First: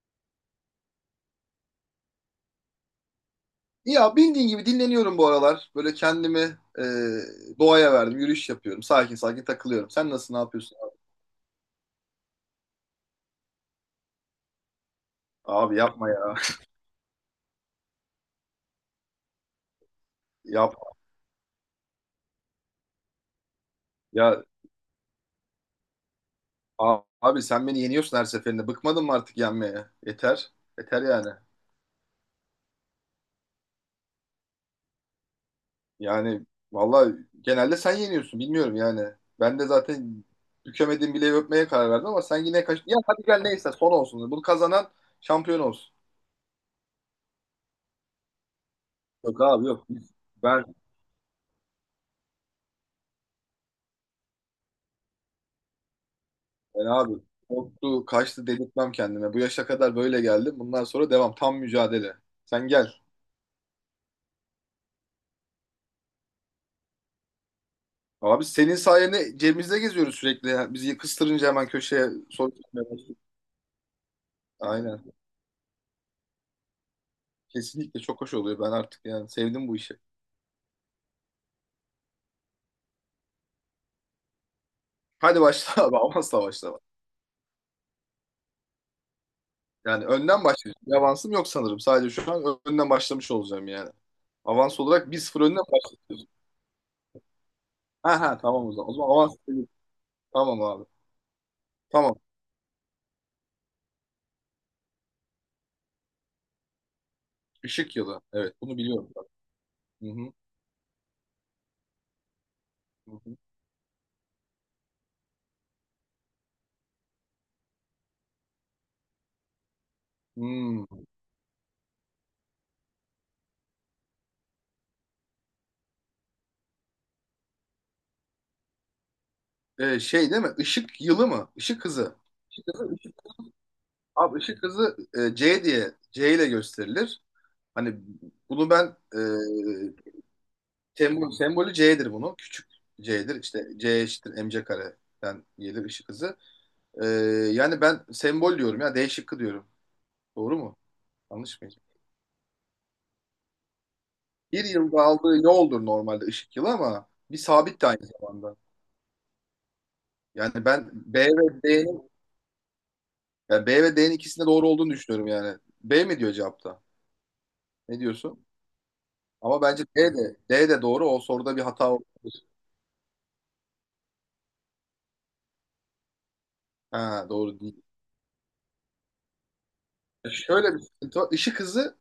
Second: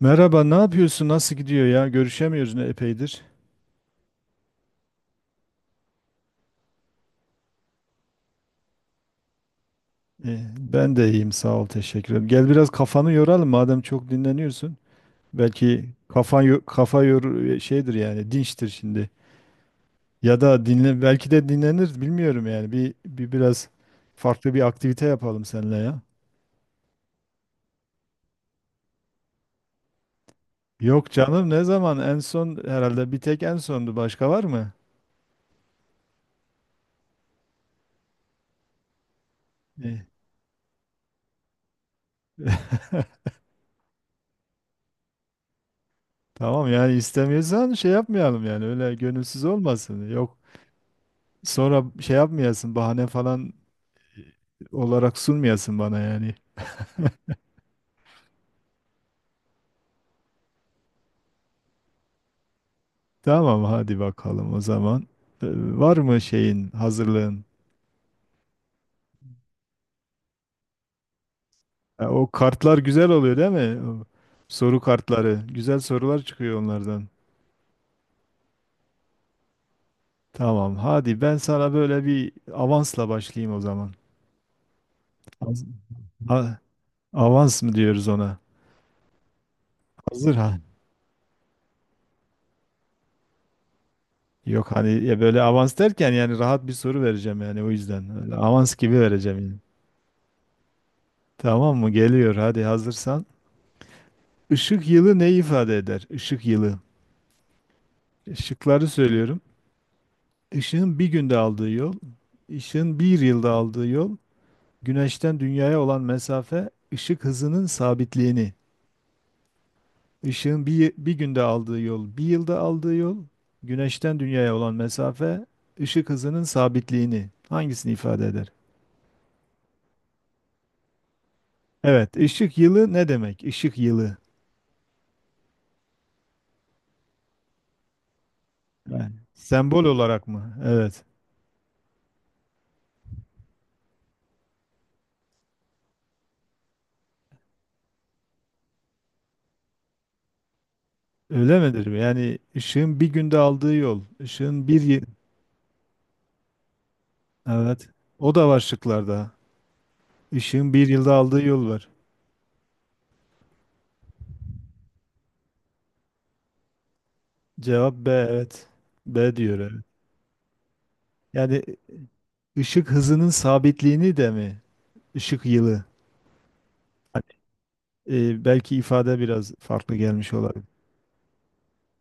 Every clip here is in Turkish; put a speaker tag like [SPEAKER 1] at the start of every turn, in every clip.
[SPEAKER 1] Merhaba, ne yapıyorsun? Nasıl gidiyor ya? Görüşemiyoruz ne epeydir.
[SPEAKER 2] Ya bildiğin gibi dinleniyorum bu aralar. Böyle kendimi e, doğaya verdim. Yürüyüş yapıyorum. Sakin sakin takılıyorum. Sen nasıl
[SPEAKER 1] Ee,
[SPEAKER 2] ne yapıyorsun
[SPEAKER 1] ben
[SPEAKER 2] abi?
[SPEAKER 1] de iyiyim, sağ ol, teşekkür ederim. Gel biraz kafanı yoralım madem çok dinleniyorsun.
[SPEAKER 2] Abi
[SPEAKER 1] Belki
[SPEAKER 2] yapma ya.
[SPEAKER 1] kafa yor şeydir yani dinçtir şimdi. Ya da
[SPEAKER 2] Yapma.
[SPEAKER 1] dinle belki de dinlenir bilmiyorum yani. Bir biraz
[SPEAKER 2] Ya
[SPEAKER 1] farklı bir aktivite yapalım seninle ya.
[SPEAKER 2] Abi sen beni yeniyorsun her seferinde. Bıkmadın mı artık yenmeye? Yeter. Yeter
[SPEAKER 1] Yok
[SPEAKER 2] yani.
[SPEAKER 1] canım, ne zaman en son? Herhalde bir tek en sondu, başka var mı?
[SPEAKER 2] Yani vallahi genelde sen yeniyorsun. Bilmiyorum yani. Ben de
[SPEAKER 1] Ee,
[SPEAKER 2] zaten bükemediğim bileği öpmeye karar verdim ama sen yine kaç... Ya hadi gel neyse son olsun. Bunu kazanan şampiyon olsun.
[SPEAKER 1] Tamam, yani istemiyorsan şey yapmayalım yani öyle
[SPEAKER 2] Yok
[SPEAKER 1] gönülsüz
[SPEAKER 2] abi yok.
[SPEAKER 1] olmasın. Yok.
[SPEAKER 2] Ben
[SPEAKER 1] Sonra şey yapmayasın, bahane falan olarak sunmayasın bana yani.
[SPEAKER 2] Yani abi korktu, kaçtı dedirtmem kendime. Bu yaşa kadar böyle geldim. Bundan sonra devam. Tam mücadele. Sen gel.
[SPEAKER 1] Tamam hadi bakalım o zaman. Ee, Var mı şeyin, hazırlığın?
[SPEAKER 2] Abi senin sayende cebimizde geziyoruz sürekli ya. Bizi kıstırınca hemen köşeye
[SPEAKER 1] Ha, o
[SPEAKER 2] soru
[SPEAKER 1] kartlar
[SPEAKER 2] sormaya
[SPEAKER 1] güzel
[SPEAKER 2] başlıyoruz.
[SPEAKER 1] oluyor değil mi? O soru
[SPEAKER 2] Aynen.
[SPEAKER 1] kartları. Güzel sorular çıkıyor onlardan.
[SPEAKER 2] Kesinlikle çok hoş oluyor. Ben artık yani sevdim bu işi.
[SPEAKER 1] Tamam, hadi ben sana böyle bir avansla başlayayım o zaman.
[SPEAKER 2] Hadi
[SPEAKER 1] Az-
[SPEAKER 2] başla abi. Amasla
[SPEAKER 1] Ha,
[SPEAKER 2] başla.
[SPEAKER 1] avans mı diyoruz ona?
[SPEAKER 2] Yani
[SPEAKER 1] Hazır
[SPEAKER 2] önden
[SPEAKER 1] ha.
[SPEAKER 2] başlayacağım. Bir avansım yok sanırım. Sadece şu an önden başlamış olacağım yani.
[SPEAKER 1] Yok
[SPEAKER 2] Avans
[SPEAKER 1] hani
[SPEAKER 2] olarak
[SPEAKER 1] ya,
[SPEAKER 2] 1-0
[SPEAKER 1] böyle
[SPEAKER 2] önden
[SPEAKER 1] avans derken
[SPEAKER 2] başlıyoruz.
[SPEAKER 1] yani rahat bir soru vereceğim yani, o
[SPEAKER 2] Ha
[SPEAKER 1] yüzden. Öyle
[SPEAKER 2] ha, tamam o
[SPEAKER 1] avans
[SPEAKER 2] zaman. O
[SPEAKER 1] gibi
[SPEAKER 2] zaman avans.
[SPEAKER 1] vereceğim yani.
[SPEAKER 2] Tamam abi.
[SPEAKER 1] Tamam mı?
[SPEAKER 2] Tamam.
[SPEAKER 1] Geliyor, hadi hazırsan. Işık yılı ne ifade eder? Işık yılı.
[SPEAKER 2] Işık yılı. Evet, bunu
[SPEAKER 1] Işıkları
[SPEAKER 2] biliyorum.
[SPEAKER 1] söylüyorum.
[SPEAKER 2] Hı hı.
[SPEAKER 1] Işığın bir günde aldığı yol, ışığın
[SPEAKER 2] Hı
[SPEAKER 1] bir
[SPEAKER 2] hı.
[SPEAKER 1] yılda aldığı yol, güneşten dünyaya olan mesafe, ışık hızının sabitliğini. Işığın
[SPEAKER 2] Hmm.
[SPEAKER 1] bir günde aldığı yol, bir yılda aldığı yol, güneşten dünyaya olan mesafe, ışık hızının sabitliğini. Hangisini ifade eder?
[SPEAKER 2] Şey değil mi? Işık yılı mı? Işık
[SPEAKER 1] Evet,
[SPEAKER 2] hızı.
[SPEAKER 1] ışık
[SPEAKER 2] Işık
[SPEAKER 1] yılı
[SPEAKER 2] hızı,
[SPEAKER 1] ne
[SPEAKER 2] ışık.
[SPEAKER 1] demek? Işık yılı.
[SPEAKER 2] Abi ışık hızı C diye, C ile gösterilir. Hani bunu ben
[SPEAKER 1] Yani sembol olarak mı? Evet.
[SPEAKER 2] sembolü C'dir bunun. Küçük C'dir. İşte C eşittir mc kareden gelir ışık hızı. E, Yani ben sembol diyorum ya. D şıkkı diyorum. Doğru mu?
[SPEAKER 1] Öyle
[SPEAKER 2] Yanlış mıyım?
[SPEAKER 1] midir? Yani ışığın bir günde aldığı yol,
[SPEAKER 2] Bir
[SPEAKER 1] ışığın
[SPEAKER 2] yılda aldığı yoldur normalde ışık yılı, ama bir sabit de
[SPEAKER 1] Evet.
[SPEAKER 2] aynı
[SPEAKER 1] O da
[SPEAKER 2] zamanda.
[SPEAKER 1] var şıklarda.
[SPEAKER 2] Yani
[SPEAKER 1] Işığın bir
[SPEAKER 2] ben
[SPEAKER 1] yılda
[SPEAKER 2] B
[SPEAKER 1] aldığı
[SPEAKER 2] ve
[SPEAKER 1] yol var.
[SPEAKER 2] D'nin, ikisinde doğru olduğunu düşünüyorum yani. B mi diyor cevapta?
[SPEAKER 1] Cevap
[SPEAKER 2] Ne
[SPEAKER 1] B,
[SPEAKER 2] diyorsun?
[SPEAKER 1] evet. B diyor,
[SPEAKER 2] Ama
[SPEAKER 1] evet.
[SPEAKER 2] bence D de doğru. O soruda
[SPEAKER 1] Yani
[SPEAKER 2] bir hata olabilir.
[SPEAKER 1] ışık hızının sabitliğini de mi? Işık yılı. Hani,
[SPEAKER 2] Ha, doğru değil.
[SPEAKER 1] belki ifade biraz farklı gelmiş olabilir.
[SPEAKER 2] Şöyle bir sıkıntı var. Işık hızı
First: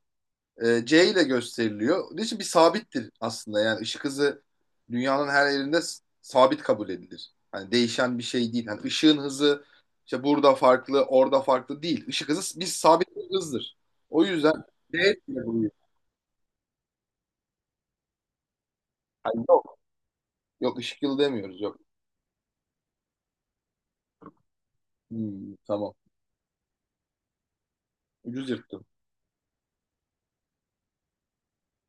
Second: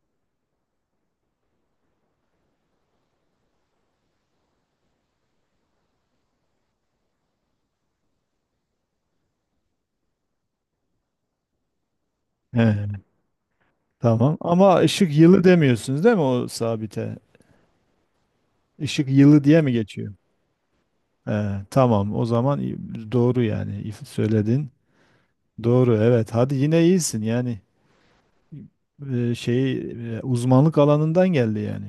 [SPEAKER 2] C ile gösteriliyor. Onun için bir sabittir aslında. Yani ışık hızı dünyanın her yerinde sabit kabul edilir. Hani değişen bir şey değil. Hani ışığın hızı işte burada farklı, orada farklı değil. Işık hızı
[SPEAKER 1] He,
[SPEAKER 2] bir sabit bir hızdır. O
[SPEAKER 1] tamam.
[SPEAKER 2] yüzden
[SPEAKER 1] Ama
[SPEAKER 2] D
[SPEAKER 1] ışık yılı
[SPEAKER 2] ile buluyor.
[SPEAKER 1] demiyorsunuz değil mi o sabite? Işık yılı
[SPEAKER 2] Hani
[SPEAKER 1] diye mi
[SPEAKER 2] yok,
[SPEAKER 1] geçiyor?
[SPEAKER 2] yok, ışık yılı demiyoruz,
[SPEAKER 1] He,
[SPEAKER 2] yok.
[SPEAKER 1] tamam. O zaman doğru yani. Söyledin.
[SPEAKER 2] Hmm, tamam.
[SPEAKER 1] Doğru, evet. Hadi yine iyisin yani.
[SPEAKER 2] Ucuz yırttım.
[SPEAKER 1] e, şey Uzmanlık alanından geldi yani.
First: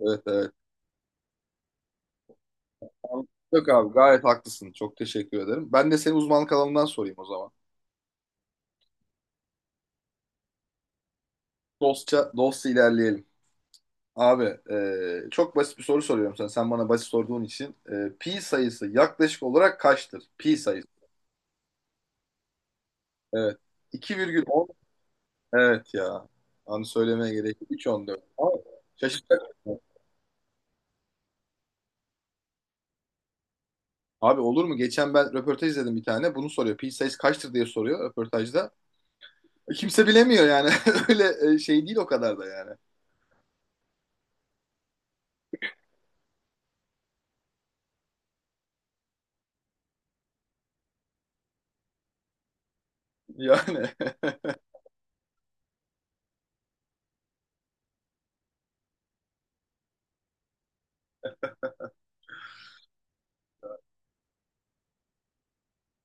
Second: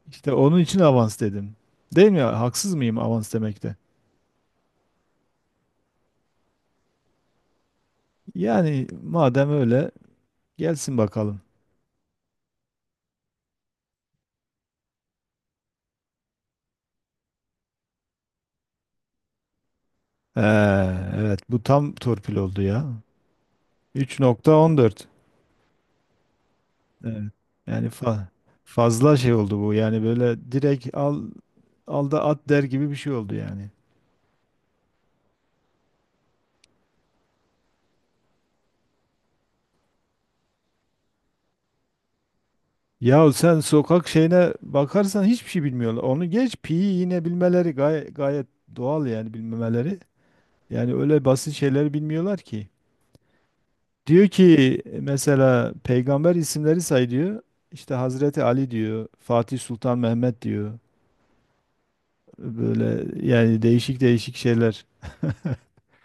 [SPEAKER 2] Evet,
[SPEAKER 1] İşte
[SPEAKER 2] evet.
[SPEAKER 1] onun için avans dedim. Değil mi? Haksız mıyım avans
[SPEAKER 2] Yok
[SPEAKER 1] demekte?
[SPEAKER 2] abi, gayet haklısın. Çok teşekkür ederim. Ben de senin uzmanlık alanından sorayım o zaman.
[SPEAKER 1] Yani madem öyle, gelsin bakalım.
[SPEAKER 2] Dostça, dostça ilerleyelim. Abi çok basit bir soru soruyorum sana. Sen bana basit sorduğun için. Pi sayısı yaklaşık olarak kaçtır?
[SPEAKER 1] Ee,
[SPEAKER 2] Pi sayısı.
[SPEAKER 1] evet, bu tam torpil oldu ya.
[SPEAKER 2] Evet. 2,10.
[SPEAKER 1] 3,14.
[SPEAKER 2] Evet ya. Anı
[SPEAKER 1] Evet.
[SPEAKER 2] söylemeye gerek yok.
[SPEAKER 1] Yani
[SPEAKER 2] 3,14. Abi,
[SPEAKER 1] fazla şey oldu
[SPEAKER 2] şaşırtacak
[SPEAKER 1] bu.
[SPEAKER 2] mısın?
[SPEAKER 1] Yani böyle direkt al, al da at der gibi bir şey oldu yani.
[SPEAKER 2] Abi, olur mu? Geçen ben röportaj izledim bir tane. Bunu soruyor. Pi sayısı kaçtır diye soruyor röportajda. Kimse bilemiyor yani. Öyle şey değil o kadar da yani.
[SPEAKER 1] Ya sen sokak şeyine bakarsan hiçbir şey bilmiyorlar. Onu geç, pi yine bilmeleri gayet doğal yani, bilmemeleri. Yani öyle basit şeyler bilmiyorlar ki.
[SPEAKER 2] Yani.
[SPEAKER 1] Diyor ki mesela peygamber isimleri say diyor. İşte Hazreti Ali diyor, Fatih Sultan Mehmet diyor. Böyle yani, değişik değişik şeyler.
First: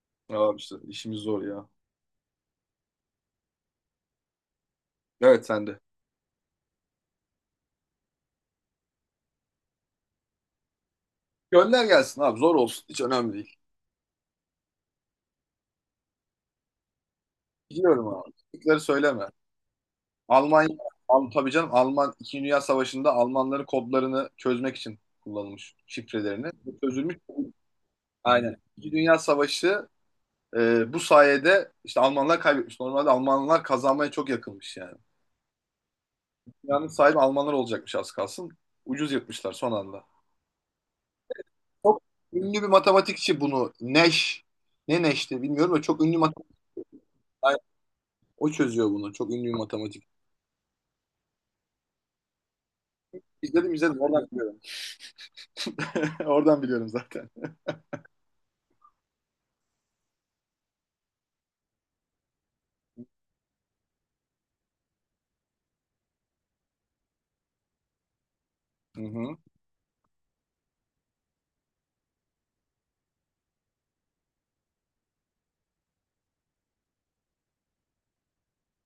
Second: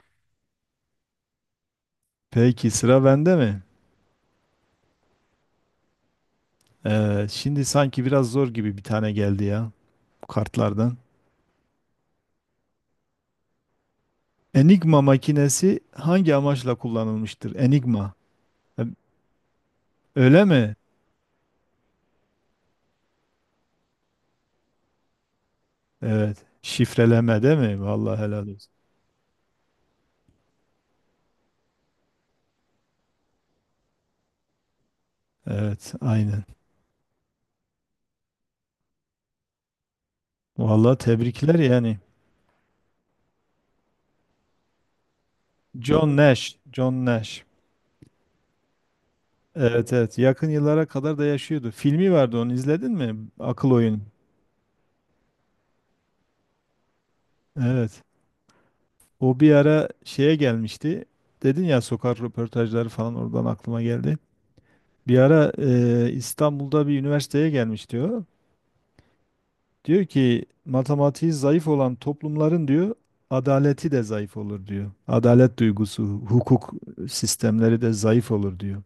[SPEAKER 2] Abi işte işimiz zor ya.
[SPEAKER 1] Peki sıra bende mi?
[SPEAKER 2] Evet, sende.
[SPEAKER 1] Şimdi sanki biraz zor gibi bir tane geldi ya kartlardan.
[SPEAKER 2] Gönder gelsin abi, zor olsun. Hiç önemli değil.
[SPEAKER 1] Enigma makinesi hangi amaçla kullanılmıştır?
[SPEAKER 2] Biliyorum
[SPEAKER 1] Enigma.
[SPEAKER 2] abi. Teknikleri
[SPEAKER 1] E,
[SPEAKER 2] söyleme.
[SPEAKER 1] Öyle
[SPEAKER 2] Almanya,
[SPEAKER 1] mi?
[SPEAKER 2] Tabii canım, Alman 2. Dünya Savaşı'nda Almanların kodlarını çözmek için kullanılmış
[SPEAKER 1] Evet.
[SPEAKER 2] şifrelerini. Bu çözülmüş.
[SPEAKER 1] Şifreleme değil mi? Vallahi helal
[SPEAKER 2] Aynen.
[SPEAKER 1] olsun.
[SPEAKER 2] 2. Dünya Savaşı bu sayede işte Almanlar kaybetmiş. Normalde Almanlar kazanmaya çok yakınmış yani.
[SPEAKER 1] Evet, aynen.
[SPEAKER 2] Dünyanın sahibi Almanlar olacakmış az kalsın. Ucuz yırtmışlar son anda.
[SPEAKER 1] Vallahi tebrikler yani.
[SPEAKER 2] Çok ünlü bir matematikçi bunu. Nash. Ne Nash'ti bilmiyorum da, çok
[SPEAKER 1] John
[SPEAKER 2] ünlü
[SPEAKER 1] Nash.
[SPEAKER 2] matematikçi.
[SPEAKER 1] John Nash.
[SPEAKER 2] O çözüyor bunu. Çok ünlü bir
[SPEAKER 1] Evet,
[SPEAKER 2] matematikçi.
[SPEAKER 1] evet. Yakın yıllara kadar da yaşıyordu. Filmi vardı, onu izledin mi? Akıl
[SPEAKER 2] İzledim, izledim,
[SPEAKER 1] Oyun.
[SPEAKER 2] oradan biliyorum. Oradan biliyorum zaten.
[SPEAKER 1] Evet. O bir ara şeye gelmişti. Dedin ya sokak röportajları, falan oradan aklıma geldi. Bir ara İstanbul'da bir üniversiteye gelmiş diyor.
[SPEAKER 2] Hı hı.
[SPEAKER 1] Diyor ki matematiği zayıf olan toplumların, diyor, adaleti de zayıf olur diyor. Adalet duygusu, hukuk sistemleri de zayıf olur diyor.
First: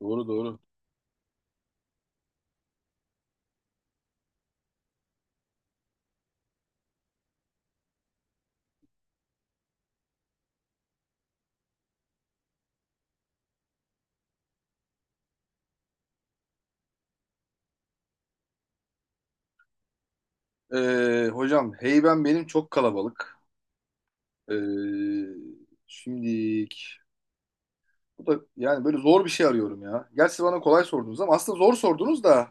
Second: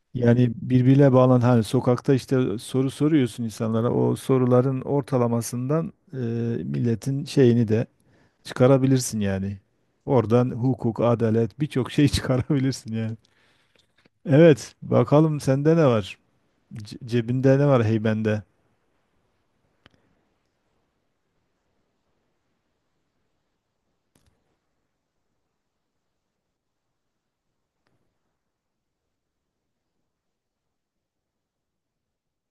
[SPEAKER 2] Doğru,
[SPEAKER 1] Yani
[SPEAKER 2] doğru.
[SPEAKER 1] birbiriyle bağlan, hani sokakta işte soru soruyorsun insanlara, o soruların ortalamasından milletin şeyini de çıkarabilirsin yani. Oradan hukuk, adalet, birçok şey çıkarabilirsin yani. Evet, bakalım sende ne var? Cebinde ne var, heybende?
[SPEAKER 2] Hocam, heyben benim çok kalabalık. Ee, Şimdilik bu da yani böyle zor bir şey arıyorum ya. Gerçi bana kolay sordunuz ama aslında zor sordunuz da,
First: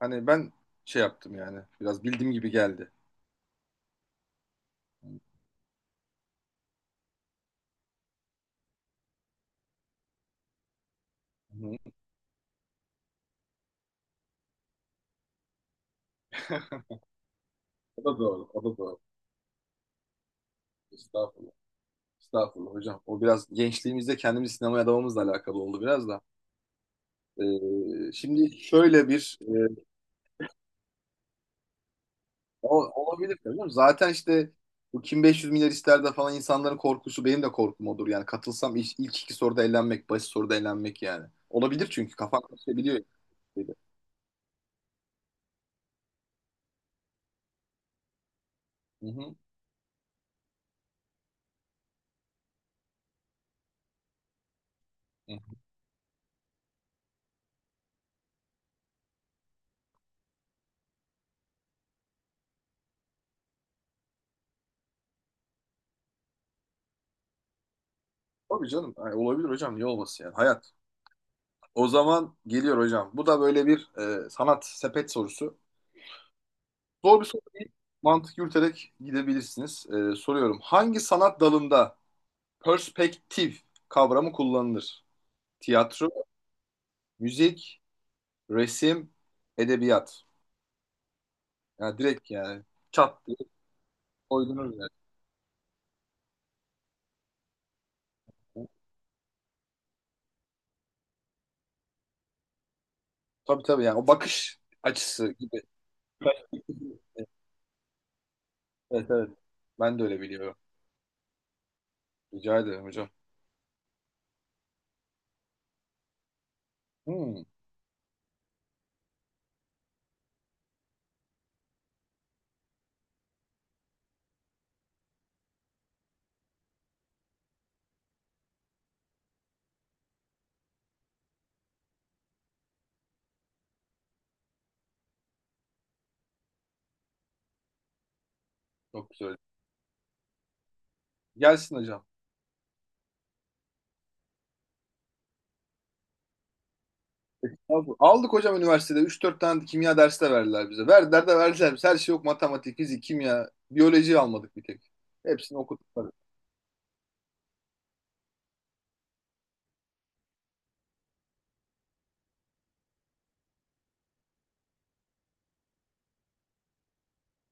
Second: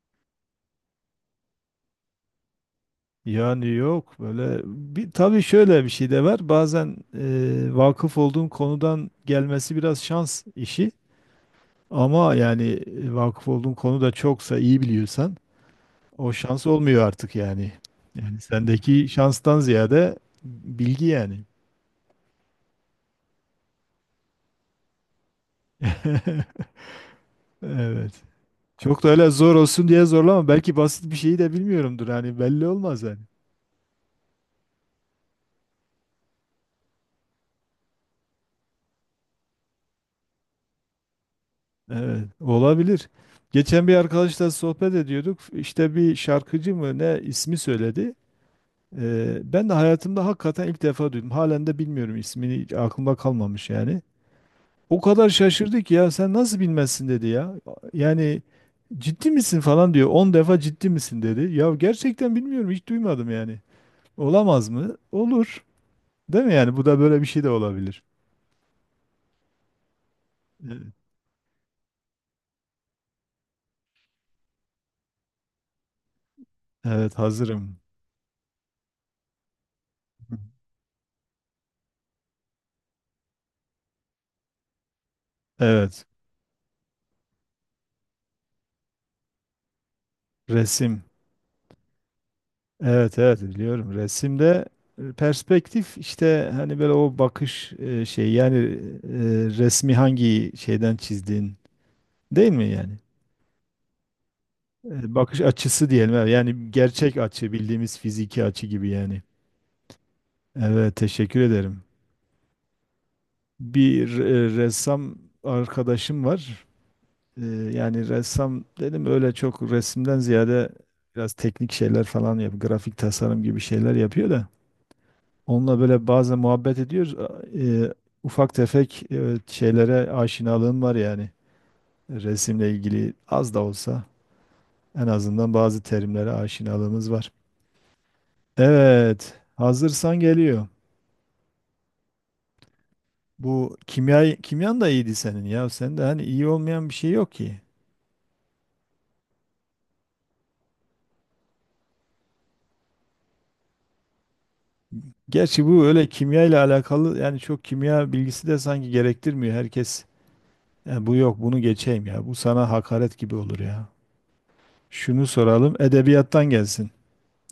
[SPEAKER 2] hani ben şey yaptım yani, biraz bildiğim gibi geldi.
[SPEAKER 1] Yani yok böyle
[SPEAKER 2] Hı
[SPEAKER 1] bir, tabii şöyle bir şey de var bazen, vakıf olduğun konudan gelmesi biraz şans işi,
[SPEAKER 2] hı.
[SPEAKER 1] ama yani vakıf olduğun konu da çoksa, iyi biliyorsan o şans olmuyor artık yani.
[SPEAKER 2] O da
[SPEAKER 1] Yani
[SPEAKER 2] doğru, o da doğru.
[SPEAKER 1] sendeki şanstan ziyade bilgi yani.
[SPEAKER 2] Estağfurullah. Estağfurullah hocam. O biraz gençliğimizde kendimizi sinemaya adamamızla alakalı oldu biraz da.
[SPEAKER 1] Evet.
[SPEAKER 2] Şimdi
[SPEAKER 1] Çok da
[SPEAKER 2] şöyle
[SPEAKER 1] öyle
[SPEAKER 2] bir...
[SPEAKER 1] zor olsun diye zorlama. Belki basit bir şeyi de bilmiyorumdur. Hani belli
[SPEAKER 2] O,
[SPEAKER 1] olmaz yani.
[SPEAKER 2] olabilir tabii canım. Zaten işte bu Kim 500 Milyar ister de falan, insanların korkusu, benim de korkum odur. Yani katılsam ilk iki soruda elenmek, basit soruda elenmek yani. Olabilir, çünkü
[SPEAKER 1] Evet,
[SPEAKER 2] kafan karışabiliyor.
[SPEAKER 1] olabilir.
[SPEAKER 2] Dedi
[SPEAKER 1] Geçen bir arkadaşla sohbet ediyorduk. İşte bir şarkıcı mı ne, ismi söyledi.
[SPEAKER 2] Hı hı.
[SPEAKER 1] Ben de hayatımda hakikaten ilk defa duydum. Halen de bilmiyorum ismini. Hiç aklımda kalmamış yani. O kadar
[SPEAKER 2] Hı.
[SPEAKER 1] şaşırdı ki, ya sen nasıl bilmezsin dedi ya. Yani ciddi misin falan diyor. On defa ciddi misin dedi. Ya gerçekten bilmiyorum, hiç duymadım yani. Olamaz mı? Olur. Değil mi yani? Bu da böyle bir şey de olabilir.
[SPEAKER 2] Tabii canım. Ay, olabilir hocam. Niye olmasın yani? Hayat.
[SPEAKER 1] Evet.
[SPEAKER 2] O zaman geliyor hocam. Bu da böyle bir sanat sepet sorusu.
[SPEAKER 1] Evet,
[SPEAKER 2] Zor bir soru değil.
[SPEAKER 1] hazırım.
[SPEAKER 2] Mantık yürüterek gidebilirsiniz. Soruyorum. Hangi sanat dalında perspektif kavramı kullanılır?
[SPEAKER 1] Evet.
[SPEAKER 2] Tiyatro, müzik, resim, edebiyat.
[SPEAKER 1] Resim.
[SPEAKER 2] Yani direkt yani
[SPEAKER 1] Evet,
[SPEAKER 2] çat diye
[SPEAKER 1] evet, biliyorum. Resimde
[SPEAKER 2] koydunuz yani.
[SPEAKER 1] perspektif, işte hani böyle o bakış şey yani, resmi hangi şeyden çizdiğin, değil mi yani?
[SPEAKER 2] Tabii tabii, yani o bakış açısı
[SPEAKER 1] Bakış
[SPEAKER 2] gibi.
[SPEAKER 1] açısı diyelim, evet. Yani gerçek açı, bildiğimiz fiziki açı gibi
[SPEAKER 2] Evet,
[SPEAKER 1] yani.
[SPEAKER 2] evet. Ben de öyle biliyorum.
[SPEAKER 1] Evet, teşekkür ederim.
[SPEAKER 2] Rica ederim hocam.
[SPEAKER 1] Bir ressam arkadaşım var.
[SPEAKER 2] Hmm,
[SPEAKER 1] E, Yani ressam dedim, öyle çok resimden ziyade biraz teknik şeyler falan yapıyor. Grafik tasarım gibi şeyler yapıyor da. Onunla böyle bazen muhabbet ediyoruz. Ufak tefek şeylere aşinalığım var yani. Resimle ilgili az da olsa en azından bazı terimlere aşinalığımız var.
[SPEAKER 2] çok
[SPEAKER 1] Evet,
[SPEAKER 2] güzel.
[SPEAKER 1] hazırsan geliyor.
[SPEAKER 2] Gelsin hocam.
[SPEAKER 1] Bu kimya, kimyan da iyiydi senin ya. Sen de hani iyi olmayan bir şey yok ki.
[SPEAKER 2] Aldık, aldık hocam, üniversitede. Üç dört tane kimya dersi de verdiler bize. Verdiler de verdiler bize. Her şey, yok. Matematik, fizik, kimya, biyoloji almadık bir tek. Hepsini
[SPEAKER 1] Gerçi bu
[SPEAKER 2] okuduk
[SPEAKER 1] öyle
[SPEAKER 2] tabii.
[SPEAKER 1] kimya ile alakalı yani, çok kimya bilgisi de sanki gerektirmiyor herkes. "Ya bu yok, bunu geçeyim ya. Bu sana hakaret gibi olur ya. Şunu soralım, edebiyattan gelsin.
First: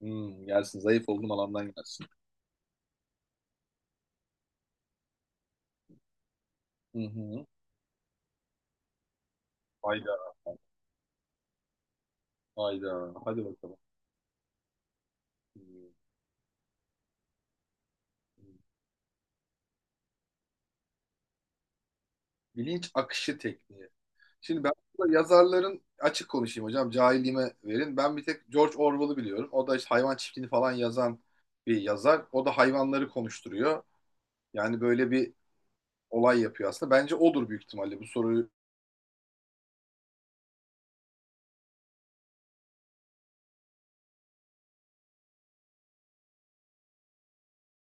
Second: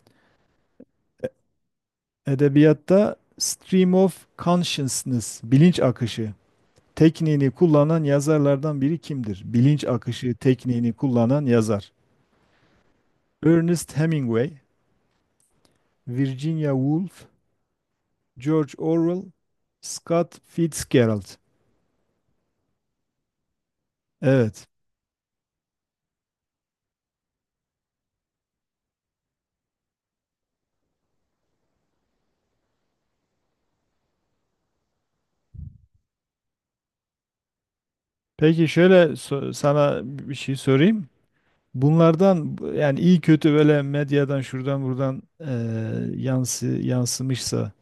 [SPEAKER 2] Hmm, gelsin. Zayıf olduğum alandan gelsin.
[SPEAKER 1] Edebiyatta stream of consciousness, bilinç akışı
[SPEAKER 2] Hı hı.
[SPEAKER 1] tekniğini kullanan yazarlardan biri kimdir? Bilinç
[SPEAKER 2] Hayda.
[SPEAKER 1] akışı tekniğini kullanan yazar.
[SPEAKER 2] Hayda. Hadi bakalım.
[SPEAKER 1] Ernest Hemingway,
[SPEAKER 2] Hmm.
[SPEAKER 1] Virginia Woolf,
[SPEAKER 2] Hmm.
[SPEAKER 1] George Orwell, Scott Fitzgerald.
[SPEAKER 2] Bilinç akışı tekniği. Şimdi
[SPEAKER 1] Evet.
[SPEAKER 2] ben burada yazarların, açık konuşayım hocam, cahilliğime verin, ben bir tek George Orwell'ı biliyorum. O da işte hayvan çiftliğini falan yazan bir yazar. O da hayvanları konuşturuyor. Yani böyle bir olay yapıyor aslında. Bence odur büyük ihtimalle bu soruyu.
[SPEAKER 1] Peki şöyle, sana bir şey sorayım. Bunlardan, yani iyi kötü böyle medyadan şuradan buradan yansımışsa,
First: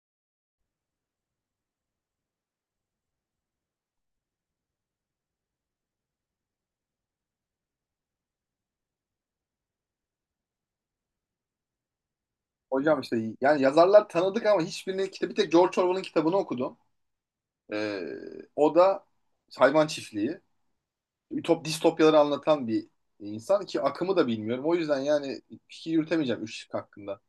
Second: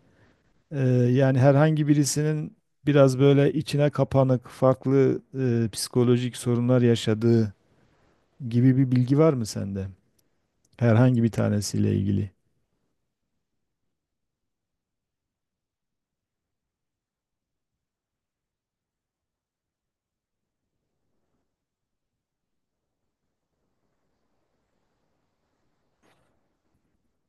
[SPEAKER 1] eee, yani herhangi birisinin biraz böyle içine kapanık farklı, psikolojik sorunlar yaşadığı gibi bir bilgi var mı sende? Herhangi bir tanesiyle ilgili.
[SPEAKER 2] Hocam işte yani yazarlar tanıdık ama hiçbirinin kitabı, bir tek George Orwell'ın kitabını okudum. Ee, O da hayvan çiftliği. Distopyaları anlatan bir insan ki, akımı da bilmiyorum. O yüzden yani fikir yürütemeyeceğim üç şık hakkında.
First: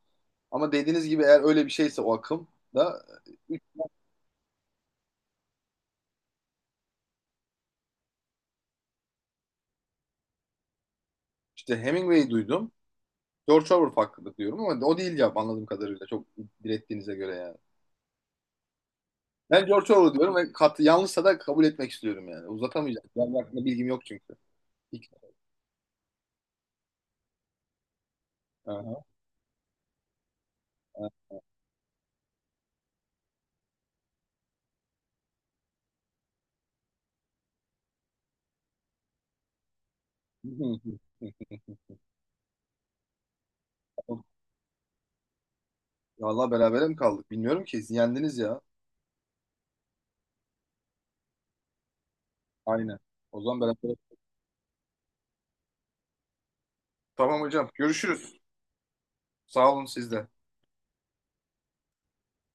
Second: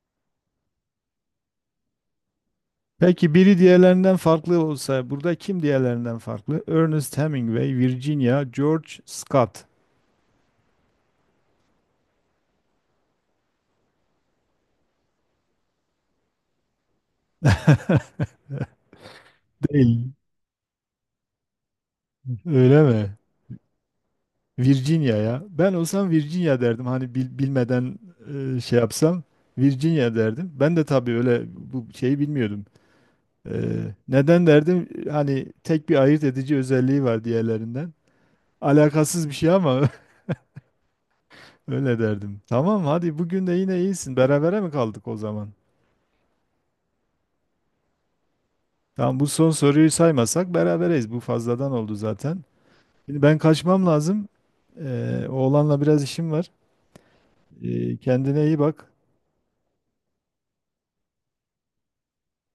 [SPEAKER 2] Ama dediğiniz gibi, eğer öyle bir şeyse o akım da
[SPEAKER 1] Peki biri
[SPEAKER 2] e,
[SPEAKER 1] diğerlerinden farklı olsa, burada kim diğerlerinden farklı? Ernest Hemingway, Virginia, George, Scott.
[SPEAKER 2] işte Hemingway'i duydum. George Orwell hakkında diyorum ama o değil cevap, anladığım kadarıyla, çok direttiğinize göre yani. Ben George
[SPEAKER 1] Değil.
[SPEAKER 2] Orwell diyorum ve yanlışsa da kabul etmek istiyorum yani.
[SPEAKER 1] Öyle
[SPEAKER 2] Uzatamayacağım.
[SPEAKER 1] mi?
[SPEAKER 2] Yani hakkında bilgim yok çünkü. İlk-
[SPEAKER 1] Virginia ya. Ben olsam Virginia derdim. Hani bilmeden şey
[SPEAKER 2] Aha.
[SPEAKER 1] yapsam Virginia derdim. Ben de tabii
[SPEAKER 2] Aha.
[SPEAKER 1] öyle, bu şeyi bilmiyordum. E, Neden derdim? Hani tek bir ayırt edici özelliği var diğerlerinden. Alakasız bir şey ama öyle derdim. Tamam, hadi bugün de yine iyisin. Berabere mi kaldık o zaman?
[SPEAKER 2] Vallahi berabere mi kaldık? Bilmiyorum ki. Siz yendiniz ya.
[SPEAKER 1] Tamam, bu son soruyu saymasak berabereyiz. Bu fazladan oldu zaten.
[SPEAKER 2] Aynen.
[SPEAKER 1] Şimdi ben
[SPEAKER 2] O zaman
[SPEAKER 1] kaçmam
[SPEAKER 2] beraber.
[SPEAKER 1] lazım. Oğlanla biraz işim var.
[SPEAKER 2] Tamam hocam. Görüşürüz.
[SPEAKER 1] Kendine iyi bak.
[SPEAKER 2] Sağ olun siz de.